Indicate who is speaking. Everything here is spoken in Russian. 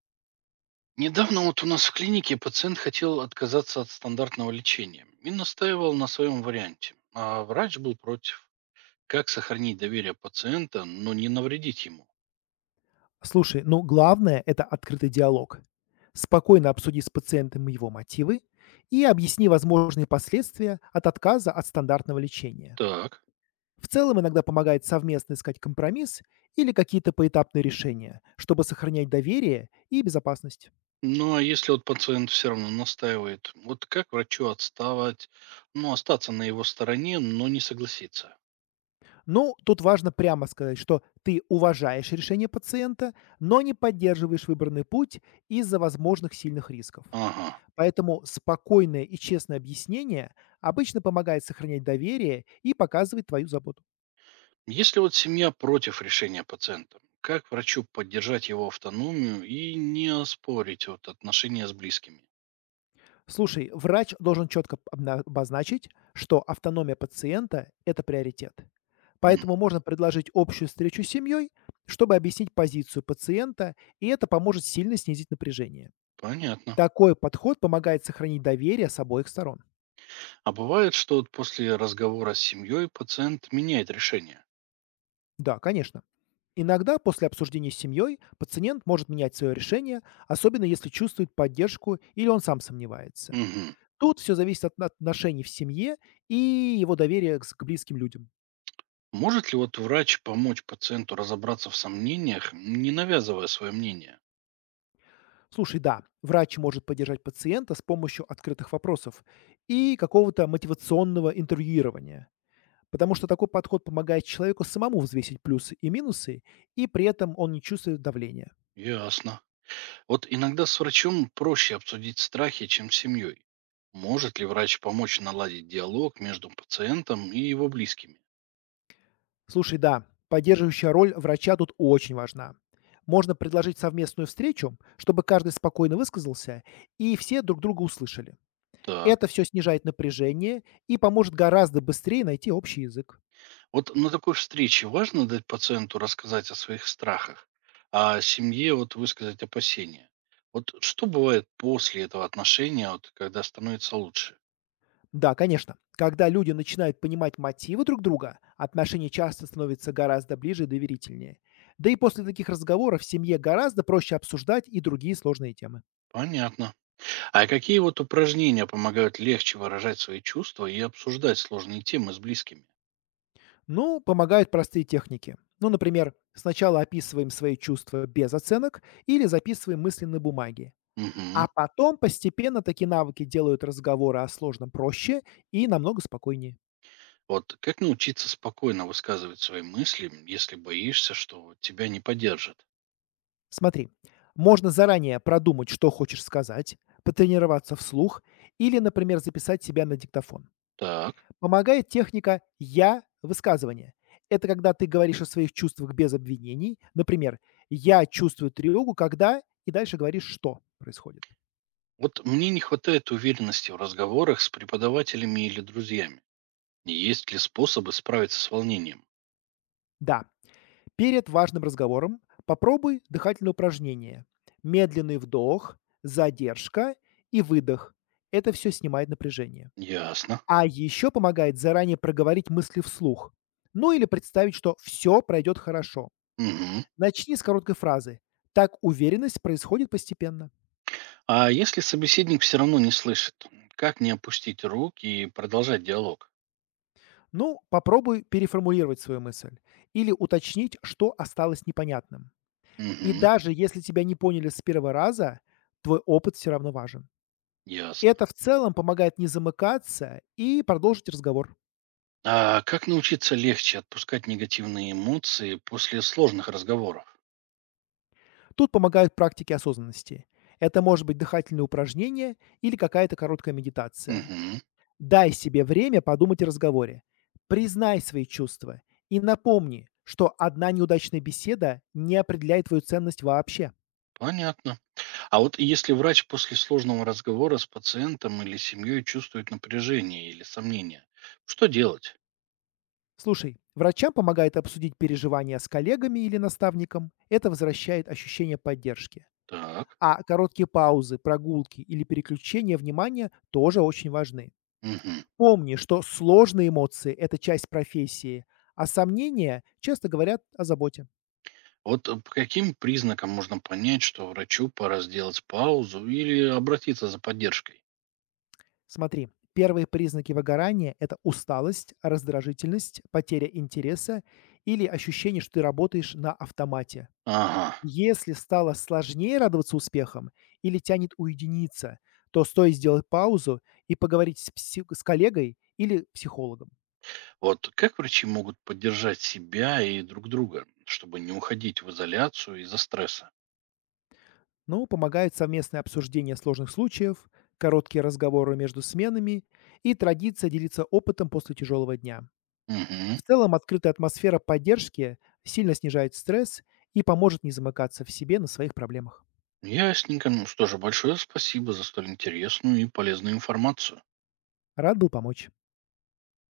Speaker 1: Недавно вот у нас в клинике пациент хотел отказаться от стандартного лечения и настаивал на своем варианте, а врач был против. Как сохранить доверие пациента, но не навредить ему?
Speaker 2: Слушай, ну главное - это открытый диалог. Спокойно обсуди с пациентом его мотивы и объясни возможные последствия от отказа от стандартного лечения.
Speaker 1: Так.
Speaker 2: В целом иногда помогает совместно искать компромисс или какие-то поэтапные решения, чтобы сохранять доверие и безопасность.
Speaker 1: Ну а если вот пациент все равно настаивает, вот как врачу отставать, ну остаться на его стороне, но не согласиться?
Speaker 2: Ну, тут важно прямо сказать, что ты уважаешь решение пациента, но не поддерживаешь выбранный путь из-за возможных сильных рисков.
Speaker 1: Ага.
Speaker 2: Поэтому спокойное и честное объяснение обычно помогает сохранять доверие и показывает твою заботу.
Speaker 1: Если вот семья против решения пациента, как врачу поддержать его автономию и не оспорить вот отношения с близкими?
Speaker 2: Слушай, врач должен четко обозначить, что автономия пациента – это приоритет.
Speaker 1: М.
Speaker 2: Поэтому можно предложить общую встречу с семьей, чтобы объяснить позицию пациента, и это поможет сильно снизить напряжение.
Speaker 1: Понятно.
Speaker 2: Такой подход помогает сохранить доверие с обоих сторон.
Speaker 1: А бывает, что вот после разговора с семьей пациент меняет решение.
Speaker 2: Да, конечно. Иногда после обсуждения с семьей пациент может менять свое решение, особенно если чувствует поддержку или он сам сомневается.
Speaker 1: Мгм.
Speaker 2: Тут все зависит от отношений в семье и его доверия к близким людям.
Speaker 1: Может ли вот врач помочь пациенту разобраться в сомнениях, не навязывая свое мнение?
Speaker 2: Слушай, да, врач может поддержать пациента с помощью открытых вопросов и какого-то мотивационного интервьюирования, потому что такой подход помогает человеку самому взвесить плюсы и минусы, и при этом он не чувствует давления.
Speaker 1: Ясно. Вот иногда с врачом проще обсудить страхи, чем с семьей. Может ли врач помочь наладить диалог между пациентом и его близкими?
Speaker 2: Слушай, да, поддерживающая роль врача тут очень важна. Можно предложить совместную встречу, чтобы каждый спокойно высказался и все друг друга услышали.
Speaker 1: Так.
Speaker 2: Это все снижает напряжение и поможет гораздо быстрее найти общий язык.
Speaker 1: Вот на такой встрече важно дать пациенту рассказать о своих страхах, а семье вот высказать опасения. Вот что бывает после этого отношения, вот, когда становится лучше?
Speaker 2: Да, конечно, когда люди начинают понимать мотивы друг друга, отношения часто становятся гораздо ближе и доверительнее. Да и после таких разговоров в семье гораздо проще обсуждать и другие сложные темы.
Speaker 1: Понятно. А какие вот упражнения помогают легче выражать свои чувства и обсуждать сложные темы с близкими?
Speaker 2: Ну, помогают простые техники. Ну, например, сначала описываем свои чувства без оценок или записываем мысли на бумаге.
Speaker 1: Мгм.
Speaker 2: А потом постепенно такие навыки делают разговоры о сложном проще и намного спокойнее.
Speaker 1: Вот как научиться спокойно высказывать свои мысли, если боишься, что тебя не поддержат?
Speaker 2: Смотри, можно заранее продумать, что хочешь сказать, потренироваться вслух или, например, записать себя на диктофон.
Speaker 1: Так.
Speaker 2: Помогает техника "я"-высказывания. Это когда ты говоришь о своих чувствах без обвинений. Например, "я чувствую тревогу, когда" и дальше говоришь, что происходит.
Speaker 1: Вот мне не хватает уверенности в разговорах с преподавателями или друзьями. Есть ли способы справиться с волнением?
Speaker 2: Да, перед важным разговором попробуй дыхательные упражнения: медленный вдох, задержка и выдох. Это все снимает напряжение.
Speaker 1: Ясно.
Speaker 2: А еще помогает заранее проговорить мысли вслух, ну или представить, что все пройдет хорошо.
Speaker 1: Мгм.
Speaker 2: Начни с короткой фразы. Так уверенность происходит постепенно.
Speaker 1: А если собеседник все равно не слышит, как не опустить рук и продолжать диалог?
Speaker 2: Ну, попробуй переформулировать свою мысль или уточнить, что осталось непонятным. И
Speaker 1: Мгм.
Speaker 2: даже если тебя не поняли с первого раза, твой опыт все равно важен.
Speaker 1: Ясно.
Speaker 2: Это в целом помогает не замыкаться и продолжить разговор.
Speaker 1: А как научиться легче отпускать негативные эмоции после сложных разговоров?
Speaker 2: Тут помогают практики осознанности. Это может быть дыхательное упражнение или какая-то короткая медитация.
Speaker 1: Мгм.
Speaker 2: Дай себе время подумать о разговоре. Признай свои чувства и напомни, что одна неудачная беседа не определяет твою ценность вообще.
Speaker 1: Понятно. А вот если врач после сложного разговора с пациентом или семьей чувствует напряжение или сомнение, что делать?
Speaker 2: Слушай, врачам помогает обсудить переживания с коллегами или наставником. Это возвращает ощущение поддержки.
Speaker 1: Так.
Speaker 2: А короткие паузы, прогулки или переключение внимания тоже очень важны.
Speaker 1: Мгм.
Speaker 2: Помни, что сложные эмоции – это часть профессии, а сомнения часто говорят о заботе.
Speaker 1: Вот по каким признакам можно понять, что врачу пора сделать паузу или обратиться за поддержкой?
Speaker 2: Смотри, первые признаки выгорания – это усталость, раздражительность, потеря интереса или ощущение, что ты работаешь на автомате.
Speaker 1: Ага.
Speaker 2: Если стало сложнее радоваться успехам или тянет уединиться, то стоит сделать паузу и поговорить с коллегой или психологом.
Speaker 1: Вот как врачи могут поддержать себя и друг друга, чтобы не уходить в изоляцию из-за стресса?
Speaker 2: Ну, помогает совместное обсуждение сложных случаев, короткие разговоры между сменами и традиция делиться опытом после тяжелого дня. В
Speaker 1: Угу.
Speaker 2: целом, открытая атмосфера поддержки сильно снижает стресс и поможет не замыкаться в себе на своих проблемах.
Speaker 1: Ясненько. Ну что же, большое спасибо за столь интересную и полезную информацию.
Speaker 2: Рад был помочь.